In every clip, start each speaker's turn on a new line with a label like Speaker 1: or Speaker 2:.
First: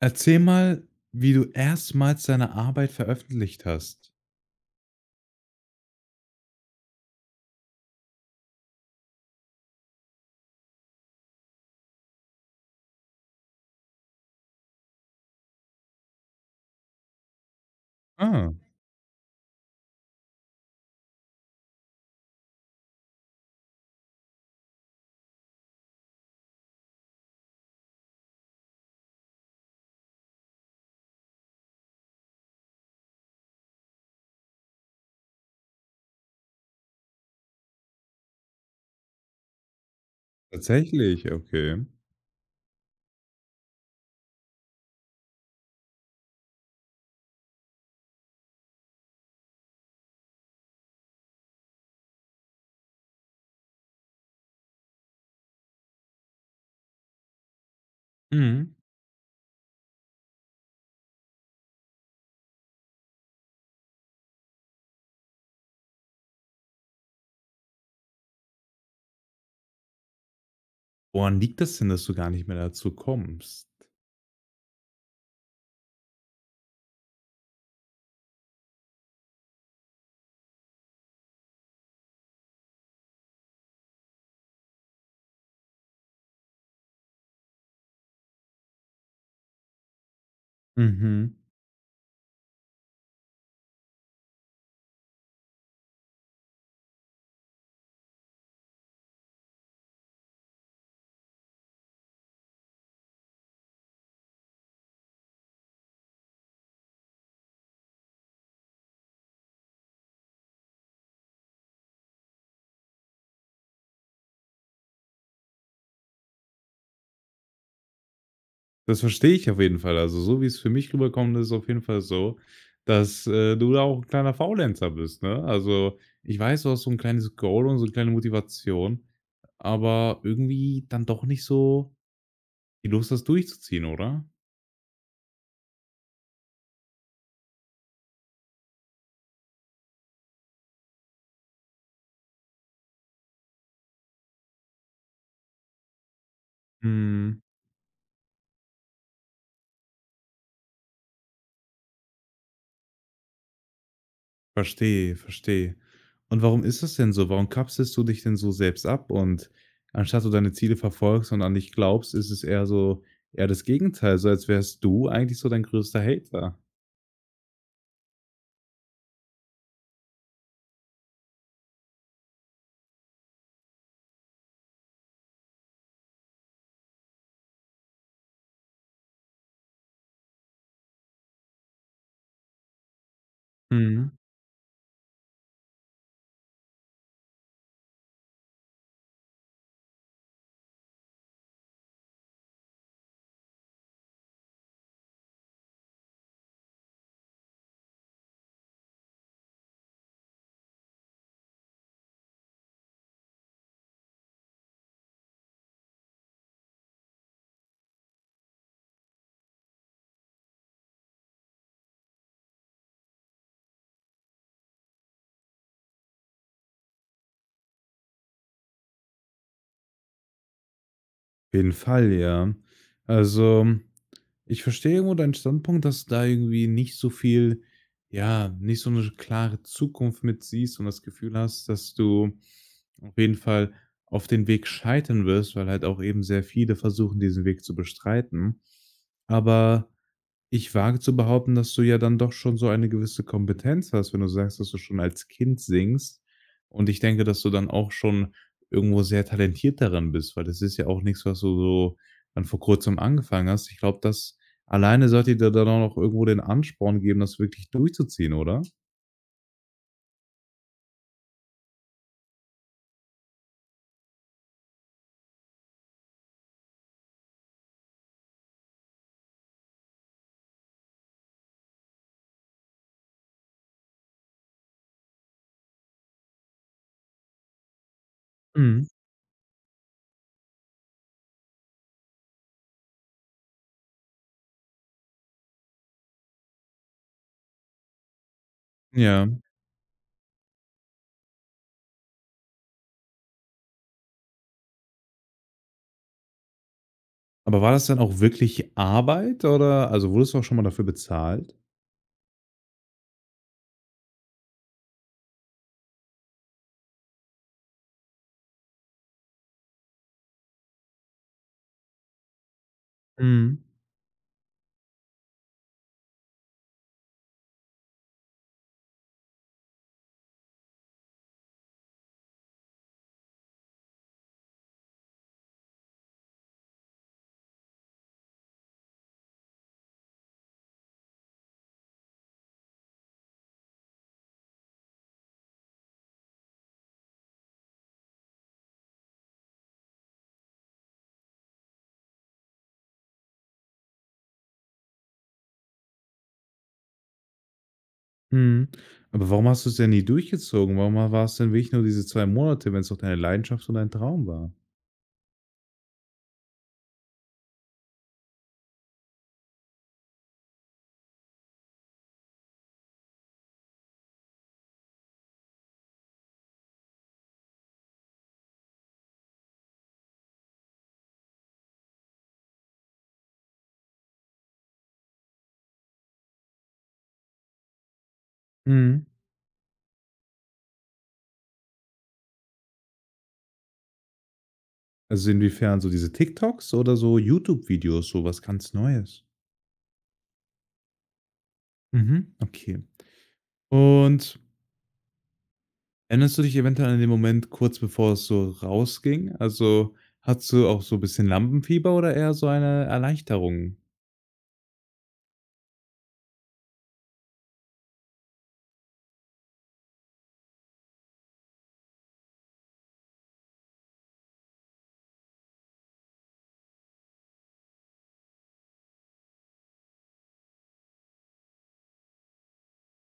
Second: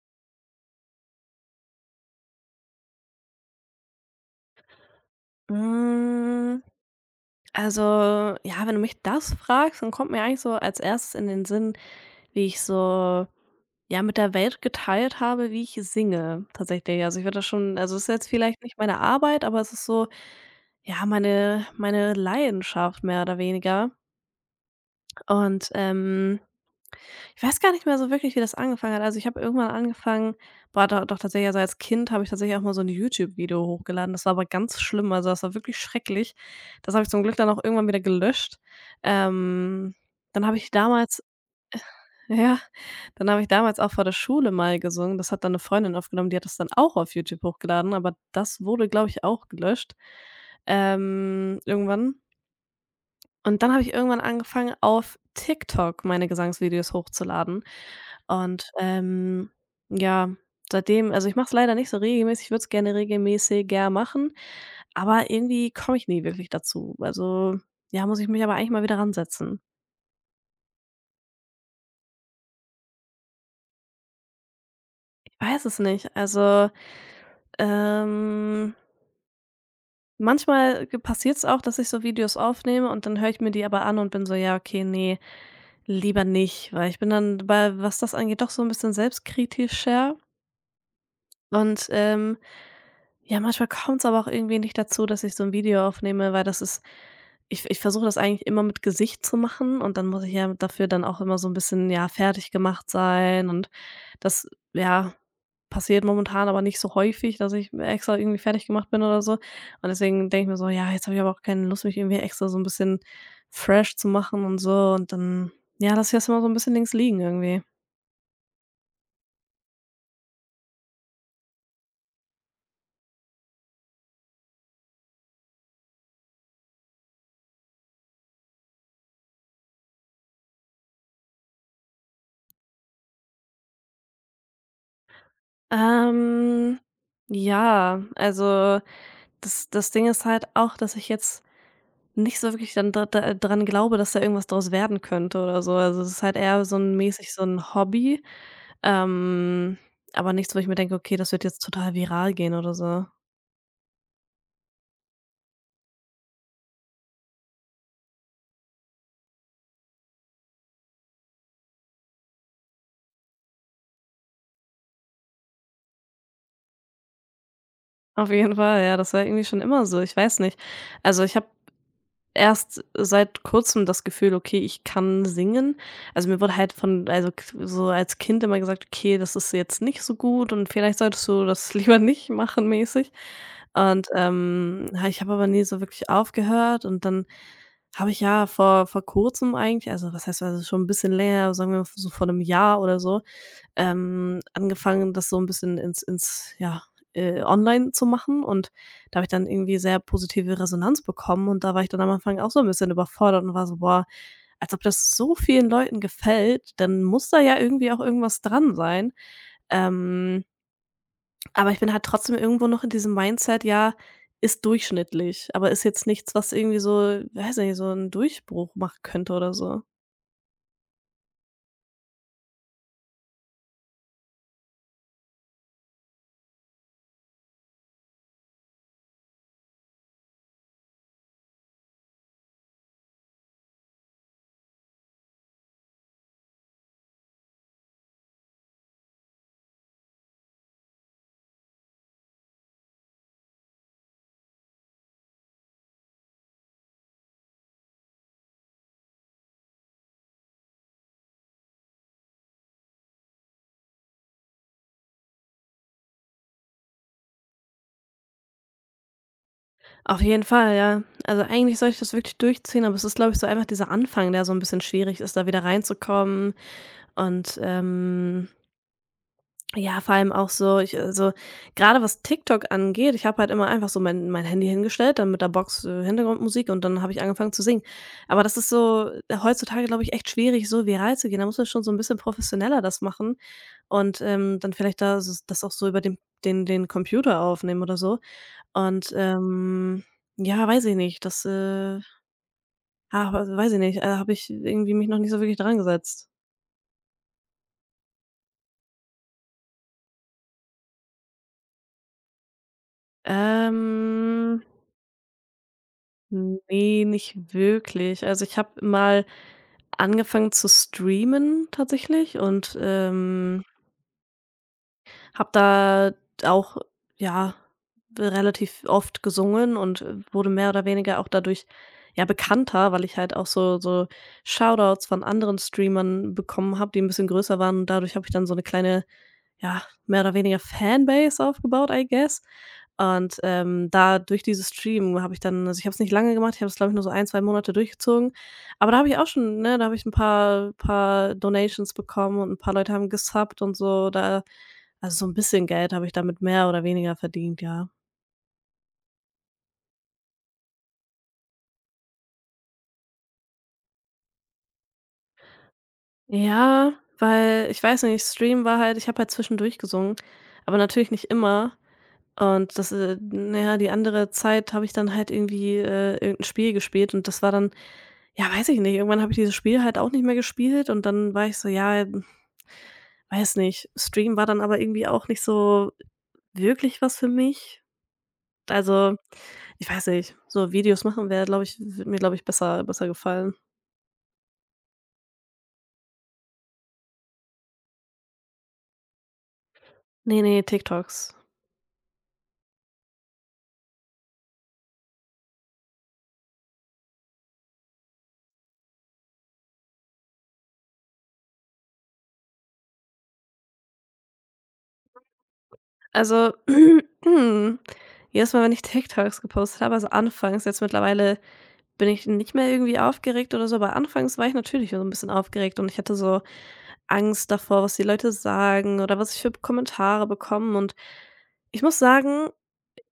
Speaker 1: Erzähl mal, wie du erstmals deine Arbeit veröffentlicht hast.
Speaker 2: Hm, also, ja, wenn du mich das fragst, dann kommt mir eigentlich so als Erstes in den Sinn, wie ich so, ja, mit der Welt geteilt habe, wie ich singe tatsächlich. Also, ich würde das schon also, es ist jetzt
Speaker 1: Ah,
Speaker 2: vielleicht nicht meine Arbeit, aber es ist so, ja, meine Leidenschaft mehr oder weniger und, ich weiß gar nicht mehr so wirklich, wie das angefangen hat. Also, ich habe irgendwann angefangen war do doch tatsächlich, also, als Kind habe ich tatsächlich auch mal so ein YouTube-Video hochgeladen. Das war aber ganz schlimm, also, das war wirklich schrecklich. Das habe ich zum Glück dann auch irgendwann wieder gelöscht. Ähm, dann habe ich damals
Speaker 1: tatsächlich, okay.
Speaker 2: ja, dann habe ich damals auch vor der Schule mal gesungen. Das hat dann eine Freundin aufgenommen, die hat das dann auch auf YouTube hochgeladen, aber das wurde, glaube ich, auch gelöscht, irgendwann. Und dann habe ich irgendwann angefangen, auf TikTok meine Gesangsvideos hochzuladen. Und,
Speaker 1: Mhm.
Speaker 2: ja, ich mache es leider nicht so regelmäßig. Ich würde es gerne regelmäßiger machen, aber irgendwie komme ich nie wirklich dazu. Also, ja, muss ich mich aber eigentlich mal wieder ransetzen.
Speaker 1: Woran liegt das denn, dass du gar nicht mehr dazu kommst?
Speaker 2: Ich weiß es nicht. Also, ähm, manchmal passiert es auch, dass ich so Videos aufnehme und dann höre ich mir die aber an und bin so: „Ja, okay, nee, lieber nicht“, weil ich bin dann bei was das angeht, doch so ein bisschen selbstkritischer
Speaker 1: Mhm.
Speaker 2: und, ähm Ja, manchmal kommt es aber auch irgendwie nicht dazu, dass ich so ein Video aufnehme, weil das ist ich versuche das eigentlich immer mit Gesicht zu machen und dann muss ich ja dafür dann auch immer so ein bisschen, ja, fertig gemacht sein und das, ja, passiert momentan aber nicht so häufig, dass ich extra irgendwie fertig gemacht bin oder so. Und deswegen denke ich mir so: „Ja, jetzt habe ich aber auch keine Lust, mich irgendwie extra so ein bisschen fresh zu machen und so“ und dann, ja, lasse ich das immer so ein bisschen links liegen irgendwie.
Speaker 1: Das verstehe ich auf jeden Fall. Also, so wie es für mich rüberkommt, ist es auf jeden Fall so, dass, du da auch 'n kleiner Faulenzer bist, ne? Also, ich weiß, du hast so ein kleines Goal und so eine kleine Motivation, aber irgendwie dann doch nicht so die Lust, das durchzuziehen, oder?
Speaker 2: Ähm, ja, also, das Ding ist halt auch, dass ich jetzt nicht so wirklich dann da dran glaube, dass da irgendwas draus werden könnte oder so. Also, es ist halt eher so ein mäßig
Speaker 1: Mhm.
Speaker 2: so ein Hobby, ähm, aber nichts, wo ich mir denke: „Okay, das wird jetzt total viral gehen“ oder so.
Speaker 1: Verstehe, verstehe. Und warum ist das denn so? Warum kapselst du dich denn so selbst ab und anstatt du deine Ziele verfolgst und an dich glaubst, ist es eher so eher das Gegenteil, so als wärst du eigentlich so dein größter Hater.
Speaker 2: Auf jeden Fall, ja, das war irgendwie schon immer so, ich weiß nicht. Also, ich habe erst seit Kurzem das Gefühl, okay, ich kann singen. Also, mir wurde halt von also, k so als Kind immer gesagt: „Okay, das ist jetzt nicht so gut und vielleicht solltest du das lieber nicht machen“, mäßig. Und,
Speaker 1: Mhm.
Speaker 2: ha ich habe aber nie so wirklich aufgehört und dann habe ich ja vor Kurzem eigentlich also, was heißt also, schon ein bisschen länger, sagen wir so vor einem Jahr oder so, angefangen, das so ein bisschen ins ja, online zu machen und da habe ich dann irgendwie sehr positive Resonanz bekommen und da war ich dann am Anfang auch so ein bisschen überfordert und war so: „Boah, als ob das so vielen Leuten gefällt, dann muss da ja irgendwie auch irgendwas dran sein.“ Ähm aber ich bin halt trotzdem irgendwo noch in diesem Mindset, ja, ist durchschnittlich, aber ist jetzt nichts, was irgendwie so, weiß nicht, so einen Durchbruch machen könnte oder so.
Speaker 1: Auf jeden Fall, ja. Also, ich verstehe irgendwo deinen Standpunkt, dass du da irgendwie nicht so viel, ja, nicht so eine klare Zukunft mit siehst und das Gefühl hast, dass du auf jeden Fall auf den Weg scheitern wirst, weil halt auch eben sehr viele versuchen, diesen Weg zu bestreiten. Aber ich wage zu behaupten, dass du ja dann doch schon so eine gewisse Kompetenz hast, wenn du sagst, dass du schon als Kind singst. Und ich denke, dass du dann auch schon irgendwo sehr talentiert darin bist, weil das ist ja auch nichts, was du so dann vor Kurzem angefangen hast. Ich glaube, das alleine sollte dir dann auch noch irgendwo den Ansporn geben, das wirklich durchzuziehen, oder?
Speaker 2: Auf jeden Fall, ja. Also, eigentlich sollte ich das wirklich durchziehen, aber es ist, glaube ich, so einfach dieser Anfang, der so ein bisschen schwierig ist, da wieder reinzukommen und, ja, vor allem auch so ich also, gerade was TikTok angeht, ich habe halt immer einfach so mein Handy hingestellt, dann mit der Box, Hintergrundmusik und dann habe ich angefangen zu singen. Aber das ist
Speaker 1: Mhm.
Speaker 2: so heutzutage, glaube ich, echt schwierig, so viral zu gehen. Da muss man schon so ein bisschen professioneller das machen und, dann vielleicht da s das auch so über den den Computer aufnehmen oder so. Und,
Speaker 1: Ja.
Speaker 2: ja, weiß ich nicht, weiß ich nicht, habe ich irgendwie mich noch nicht so wirklich dran gesetzt.
Speaker 1: Aber war das dann auch wirklich Arbeit oder also wurdest du auch schon mal dafür bezahlt?
Speaker 2: Ähm Nee, nicht wirklich. Also, ich habe mal angefangen zu streamen tatsächlich und,
Speaker 1: Mhm.
Speaker 2: habe da auch, ja, relativ oft gesungen und wurde mehr oder weniger auch dadurch, ja, bekannter, weil ich halt auch so Shoutouts von anderen Streamern bekommen habe, die ein bisschen größer waren und dadurch habe ich dann so eine kleine, ja, mehr oder weniger Fanbase aufgebaut, I guess. Und, da durch dieses Streamen habe ich dann also, ich habe es nicht lange gemacht, ich habe es, glaube ich, nur so ein 2 Monate durchgezogen. Aber da habe ich auch schon, ne, da habe ich ein paar Donations bekommen und ein paar Leute haben gesubbt und so. Da also, so ein bisschen Geld habe ich damit mehr oder weniger verdient, ja.
Speaker 1: Mhm. Aber warum hast du es denn nie durchgezogen? Warum war es denn wirklich nur diese 2 Monate, wenn es doch deine Leidenschaft und dein Traum war?
Speaker 2: Ja, weil ich weiß nicht, Stream war halt ich habe halt zwischendurch gesungen, aber natürlich nicht immer. Und das, na ja, die andere Zeit habe ich dann halt irgendwie, irgend Spiel gespielt und das war dann ja, weiß ich nicht, irgendwann habe ich dieses Spiel halt auch nicht mehr gespielt und dann war ich so: „Ja, hm, weiß nicht.“ Stream war dann aber irgendwie auch nicht so wirklich was für mich.
Speaker 1: Mhm.
Speaker 2: Also, ich weiß nicht, so Videos machen wäre, glaube ich, würde mir, glaube ich, besser gefallen.
Speaker 1: Also, inwiefern so diese TikToks oder so YouTube-Videos, so was ganz Neues?
Speaker 2: Nee, nee, TikToks.
Speaker 1: Mhm, okay. Und erinnerst du dich eventuell an den Moment kurz bevor es so rausging? Also, hattest du auch so ein bisschen Lampenfieber oder eher so eine Erleichterung?
Speaker 2: Also, jedes Mal, wenn ich TikToks gepostet habe, also anfangs, jetzt mittlerweile bin ich nicht mehr irgendwie aufgeregt oder so, aber anfangs war ich natürlich so ein bisschen aufgeregt und ich hatte so Angst davor, was die Leute sagen oder was ich für Kommentare bekomme. Und ich muss sagen,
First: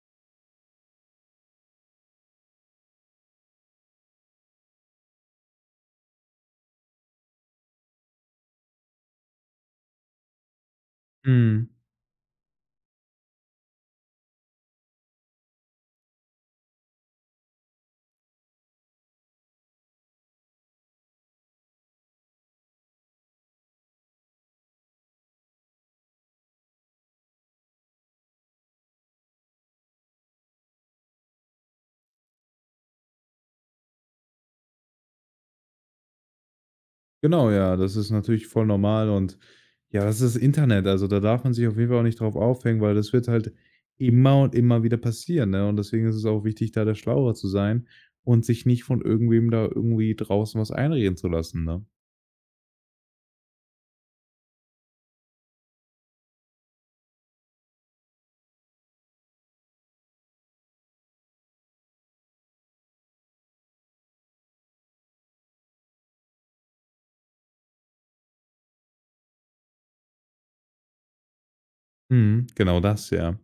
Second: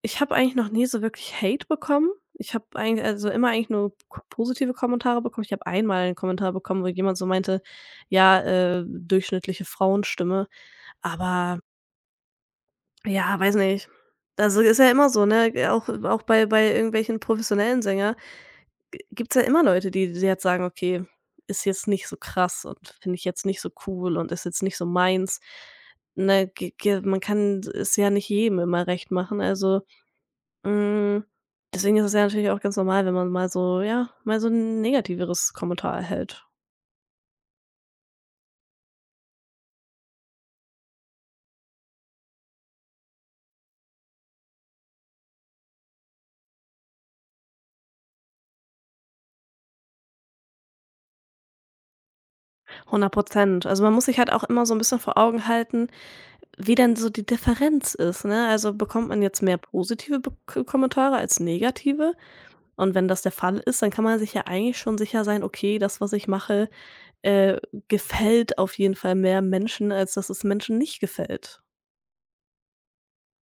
Speaker 2: ich habe eigentlich noch nie so wirklich Hate bekommen. Ich habe eigentlich also immer eigentlich nur k positive Kommentare bekommen. Ich habe einmal einen Kommentar bekommen, wo jemand so meinte: „Ja, durchschnittliche Frauenstimme“, aber
Speaker 1: Mhm.
Speaker 2: ja, weiß nicht. Also, ist ja immer so, ne, auch bei irgendwelchen professionellen Sängern gibt es ja immer Leute, die jetzt sagen: „Okay, ist jetzt nicht so krass und finde ich jetzt nicht so cool und ist jetzt nicht so meins.“ Ne, ge ge man kann es ja nicht jedem immer recht machen. Also, hm, deswegen ist es ja natürlich auch ganz normal, wenn man mal so ja, mal so 'n negativeres Kommentar erhält.
Speaker 1: Genau, ja, das ist natürlich voll normal und ja, das ist das Internet. Also, da darf man sich auf jeden Fall auch nicht drauf aufhängen, weil das wird halt immer und immer wieder passieren, ne? Und deswegen ist es auch wichtig, da der Schlauere zu sein und sich nicht von irgendwem da irgendwie draußen was einreden zu lassen, ne?
Speaker 2: 100. Also, man muss sich halt auch immer so ein bisschen vor Augen halten, wie denn so die Differenz ist, ne? Also, bekommt man jetzt mehr positive Be Kommentare als negative? Und wenn das der Fall ist, dann kann man sich ja eigentlich schon sicher sein: „Okay, das, was ich mache, äh, gefällt auf jeden Fall mehr Menschen, als dass es Menschen nicht gefällt.“
Speaker 1: Mhm, genau das, ja.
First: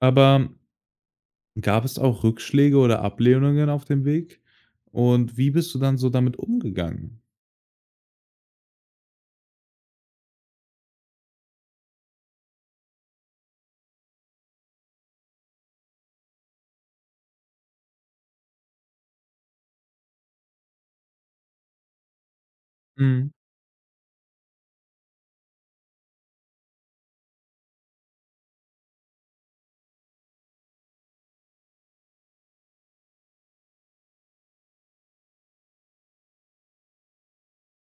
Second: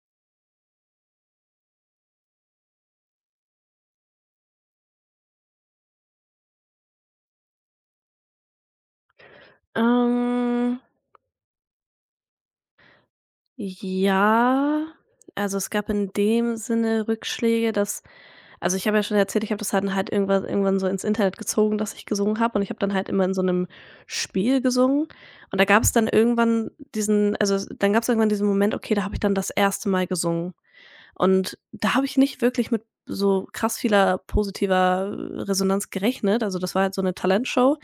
Speaker 1: Aber gab es auch Rückschläge oder Ablehnungen auf dem Weg? Und wie bist du dann so damit umgegangen?
Speaker 2: Ähm, ja, also, es gab in dem Sinne Rückschläge, dass also, ich habe ja schon erzählt, ich habe das dann halt irgendwann so ins Internet gezogen, dass ich gesungen habe und ich habe dann halt immer
Speaker 1: Mhm.
Speaker 2: in so einem Spiel gesungen und da gab es dann irgendwann diesen also, dann gab es irgendwann diesen Moment, okay, da habe ich dann das erste Mal gesungen. Und da habe ich nicht wirklich mit so krass vieler positiver Resonanz gerechnet. Also, das war halt so eine Talentshow,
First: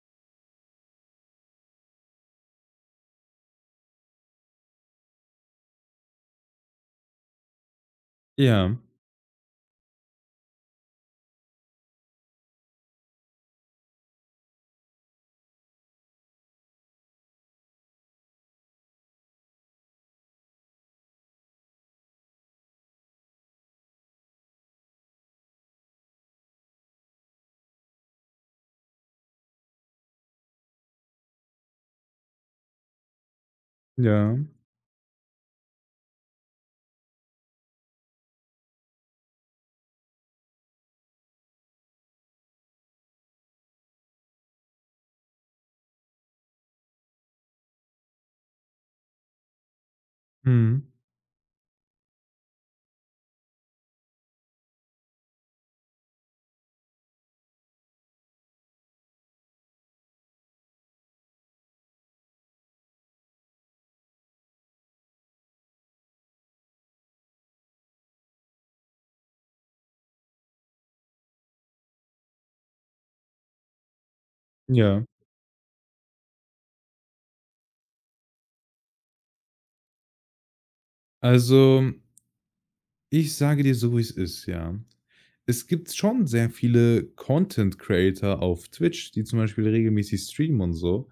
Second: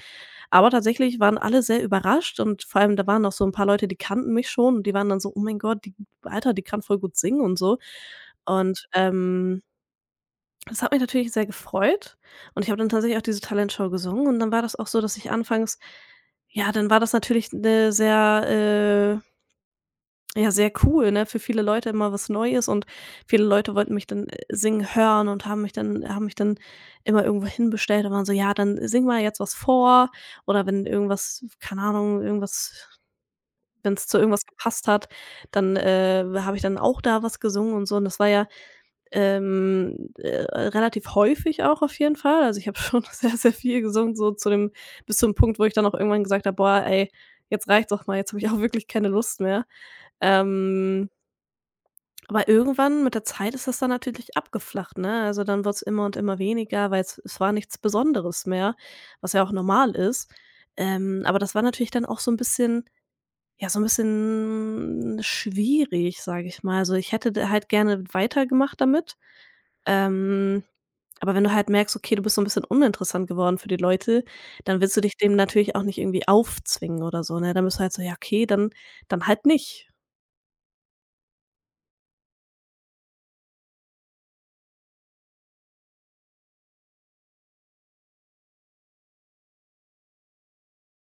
Speaker 2: aber tatsächlich waren alle sehr überrascht und vor allem, da waren auch so ein paar Leute, die kannten mich schon und die waren dann so: „Oh mein Gott, die Alter, die kann voll gut singen und so.“
Speaker 1: Ja,
Speaker 2: Und, das hat mich natürlich sehr gefreut und ich habe dann tatsächlich auch diese Talentshow gesungen und dann war das auch so, dass ich anfangs ja, dann war das natürlich eine sehr, ja, sehr cool, ne? Für viele Leute immer was Neues und viele Leute wollten mich dann, singen hören und haben mich dann immer irgendwo hinbestellt und waren so: „Ja, dann sing mal jetzt was vor“ oder wenn irgendwas keine Ahnung, irgendwas wenn es zu
Speaker 1: ja,
Speaker 2: irgendwas gepasst hat, dann, habe ich dann auch da was gesungen und so und das war ja, ähm, äh, relativ häufig auch auf jeden Fall. Also, ich habe schon sehr, sehr viel gesungen, so zu dem bis zum Punkt, wo ich dann auch irgendwann gesagt habe: „Boah, ey, jetzt reicht's doch mal, jetzt habe ich auch wirklich keine Lust mehr.“
Speaker 1: mhm,
Speaker 2: Ähm aber irgendwann mit der Zeit ist das dann natürlich abgeflacht, ne? Also, dann wird's immer und immer weniger, weil es war nichts Besonderes mehr, was ja auch normal ist. Aber das war natürlich dann auch so ein bisschen ja, so ein bisschen schwierig, sage ich mal. Also, ich hätte da halt gerne weitergemacht damit. Ähm, aber wenn du halt merkst, okay, du bist so ein bisschen uninteressant geworden für die Leute, dann willst du
Speaker 1: ja.
Speaker 2: dich dem natürlich auch nicht irgendwie aufzwingen oder so, ne? Dann bist du halt so: „Ja, okay, dann halt nicht.“
Speaker 1: Also, ich sage dir so, wie es ist, ja. Es gibt schon sehr viele Content Creator auf Twitch, die zum Beispiel regelmäßig streamen und so.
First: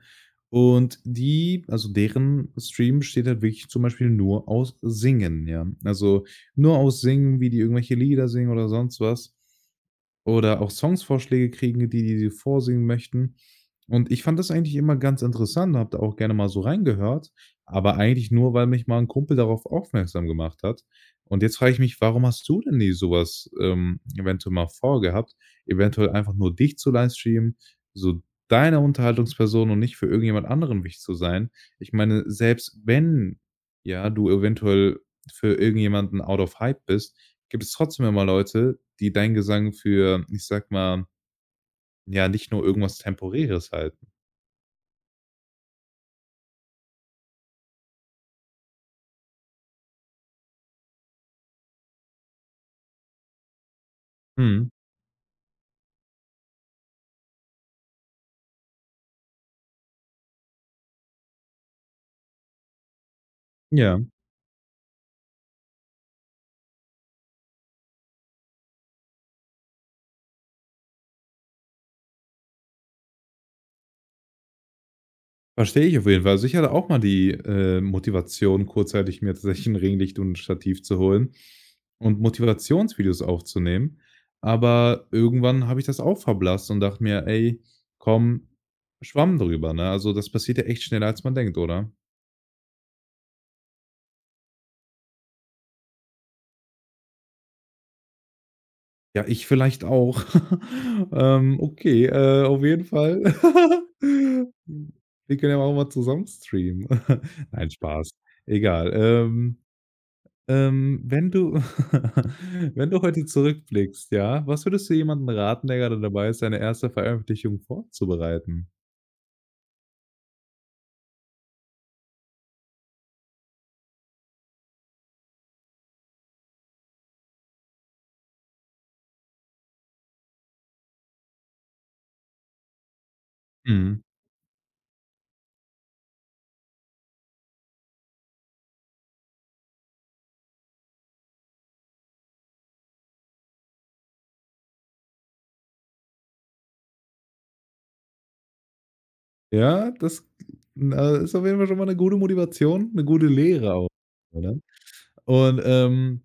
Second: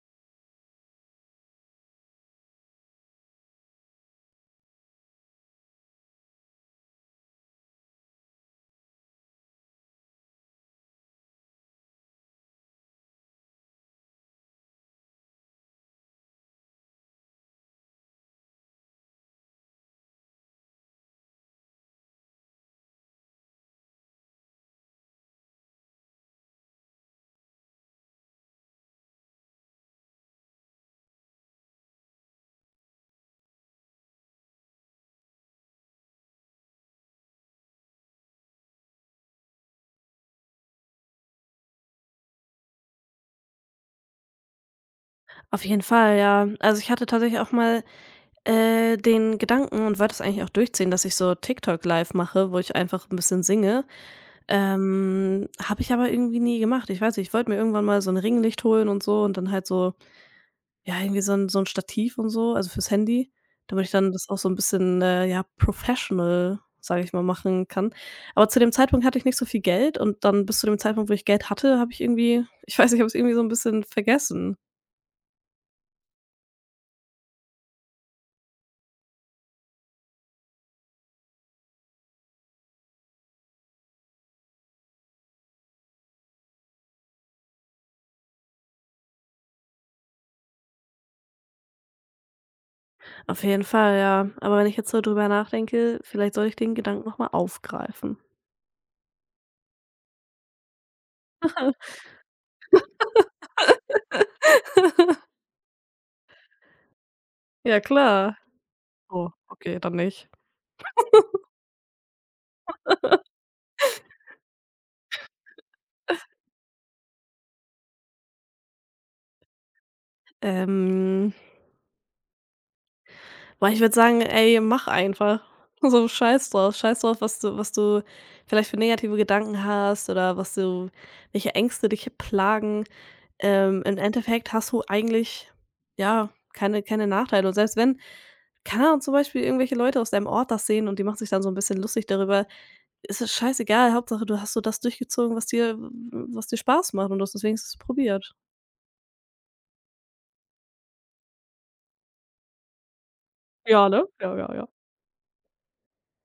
Speaker 1: Und die, also deren Stream besteht halt wirklich zum Beispiel nur aus Singen, ja. Also, nur aus Singen, wie die irgendwelche Lieder singen oder sonst was. Oder auch Songsvorschläge kriegen, die die vorsingen möchten. Und ich fand das eigentlich immer ganz interessant, habe da auch gerne mal so reingehört, aber eigentlich nur, weil mich mal ein Kumpel darauf aufmerksam gemacht hat. Und jetzt frage ich mich, warum hast du denn nie sowas, eventuell mal vorgehabt? Eventuell einfach nur dich zu livestreamen, so deine Unterhaltungsperson und nicht für irgendjemand anderen wichtig zu sein. Ich meine, selbst wenn, ja, du eventuell für irgendjemanden out of hype bist, gibt es trotzdem immer Leute, die deinen Gesang für, ich sag mal, ja, nicht nur irgendwas Temporäres halten.
Speaker 2: Auf jeden Fall, ja. Also, ich hatte tatsächlich auch mal den Gedanken und wollte es eigentlich auch durchziehen, dass ich so TikTok live mache, wo ich einfach ein bisschen singe.
Speaker 1: Mhm.
Speaker 2: Habe ich aber irgendwie nie gemacht. Ich weiß nicht, ich wollte mir irgendwann mal so ein Ringlicht holen und so und dann halt so ja, irgendwie so 'n Stativ und so, also fürs Handy, damit ich
Speaker 1: Ja,
Speaker 2: dann das auch so ein bisschen, ja, professional, sage ich mal, machen kann. Aber zu dem Zeitpunkt hatte ich nicht so viel Geld und dann bis zu dem Zeitpunkt, wo ich Geld hatte, habe ich irgendwie ich weiß nicht, habe es irgendwie so ein bisschen vergessen.
Speaker 1: verstehe ich auf jeden Fall. Also, ich hatte auch mal die, Motivation, kurzzeitig mir tatsächlich ein Ringlicht und ein Stativ zu holen und Motivationsvideos aufzunehmen. Aber irgendwann habe ich das auch verblasst und dachte mir: „Ey, komm, Schwamm drüber“, ne? Also, das passiert ja echt schneller, als man denkt, oder?
Speaker 2: Auf jeden Fall, ja. Aber wenn ich jetzt so drüber nachdenke, vielleicht soll ich den Gedanken noch mal aufgreifen.
Speaker 1: Ja, ich vielleicht auch. Okay, auf jeden Fall. Wir können ja auch mal zusammen streamen. Nein,
Speaker 2: Ja
Speaker 1: Spaß.
Speaker 2: klar.
Speaker 1: Egal.
Speaker 2: Oh, okay, dann nicht.
Speaker 1: Wenn du wenn du heute zurückblickst, ja, was würdest du jemandem raten, der gerade dabei ist, seine erste Veröffentlichung vorzubereiten?
Speaker 2: Ähm, boah, ich würde sagen, ey, mach einfach. So scheiß drauf. Scheiß drauf, was du vielleicht für negative Gedanken hast oder was du welche Ängste dich plagen. Im
Speaker 1: Mhm.
Speaker 2: Endeffekt hast du eigentlich, ja, keine Nachteile. Und selbst wenn keine Ahnung, zum Beispiel irgendwelche Leute aus deinem Ort das sehen und die machen sich dann so ein bisschen lustig darüber. Ist es scheißegal, Hauptsache, du hast so das durchgezogen, was dir Spaß macht und du hast es wenigstens probiert.
Speaker 1: Ja, das, na, ist auf jeden Fall schon mal eine gute Motivation, eine gute Lehre auch,
Speaker 2: Ja, ne? Ja, ja,
Speaker 1: oder?
Speaker 2: ja.
Speaker 1: Und,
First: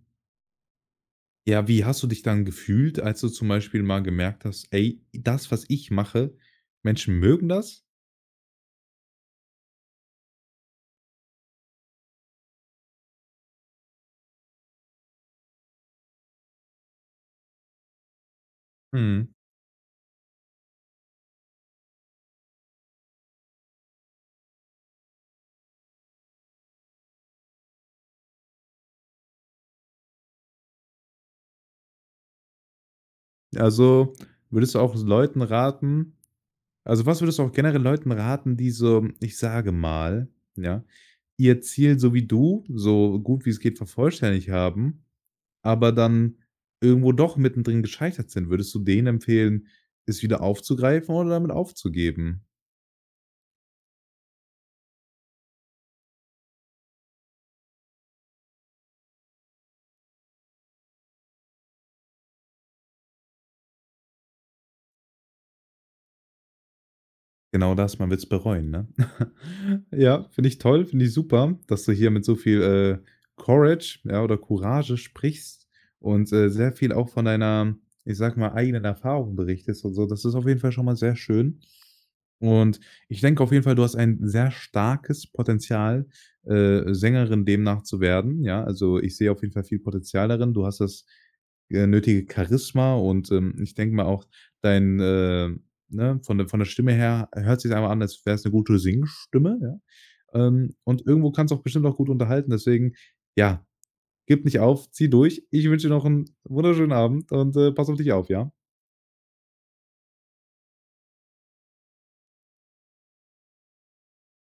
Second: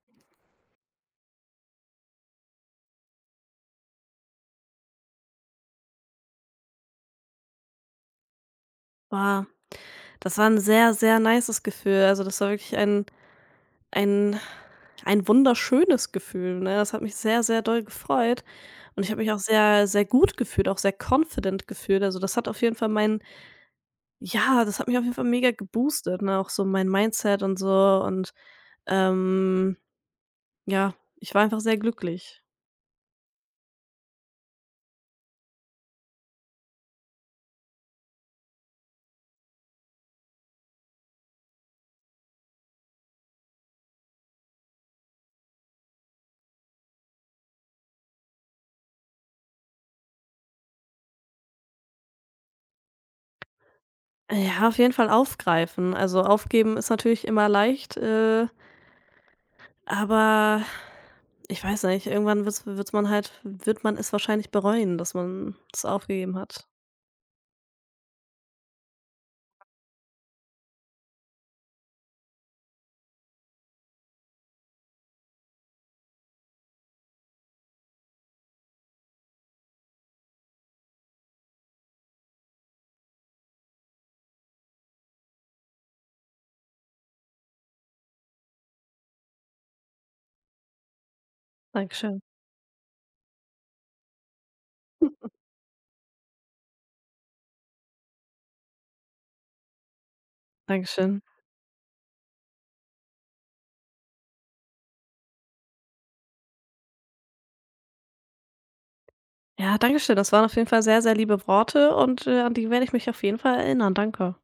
Speaker 1: ja, wie hast du dich dann gefühlt, als du zum Beispiel mal gemerkt hast: „Ey, das, was ich mache, Menschen mögen das?“
Speaker 2: Wow, das war ein sehr, sehr nices Gefühl. Also, das war wirklich ein ein wunderschönes Gefühl, ne? Das hat mich sehr, sehr doll gefreut und ich habe mich
Speaker 1: Mhm.
Speaker 2: auch sehr, sehr gut gefühlt, auch sehr confident gefühlt. Also, das hat auf jeden Fall mein ja, das hat mich auf jeden Fall mega geboostet, ne? Auch so mein Mindset und so und, ähm, ja, ich war einfach sehr glücklich.
Speaker 1: Also, würdest du auch Leuten raten, also, was würdest du auch generell Leuten raten, die so, ich sage mal, ja, ihr Ziel so wie du, so gut wie es geht vervollständigt haben, aber dann irgendwo doch mittendrin gescheitert sind? Würdest du denen empfehlen, es wieder aufzugreifen oder damit aufzugeben?
Speaker 2: Ja, auf jeden Fall aufgreifen. Also, aufgeben ist natürlich immer leicht, aber ich weiß nicht, irgendwann wird's wird's man halt wird man es wahrscheinlich bereuen, dass man es aufgegeben hat.
Speaker 1: Genau das, man wird's bereuen, ne? Ja, finde ich toll, finde ich super, dass du hier mit so viel, Courage, ja, oder Courage sprichst und, sehr viel auch von deiner, ich sag mal, eigenen Erfahrung berichtest und so. Das ist auf jeden Fall schon mal sehr schön. Und ich denke auf jeden Fall, du hast ein sehr starkes Potenzial, Sängerin demnach zu werden, ja? Also, ich sehe auf jeden Fall viel Potenzial darin. Du hast das,
Speaker 2: Dankeschön,
Speaker 1: nötige Charisma und, ich denke mal auch dein, ne, von der Stimme her hört sich einfach an, als wär's eine gute Singstimme, ja? Und
Speaker 2: Dankeschön.
Speaker 1: irgendwo kannst du auch bestimmt auch gut unterhalten. Deswegen, ja, gib nicht auf, zieh durch. Ich wünsche dir noch einen wunderschönen Abend und, pass auf dich auf, ja?
Speaker 2: Ja, Dankeschön. Das waren auf jeden Fall sehr, sehr liebe Worte und, an die werde ich mich auf jeden Fall erinnern. Danke.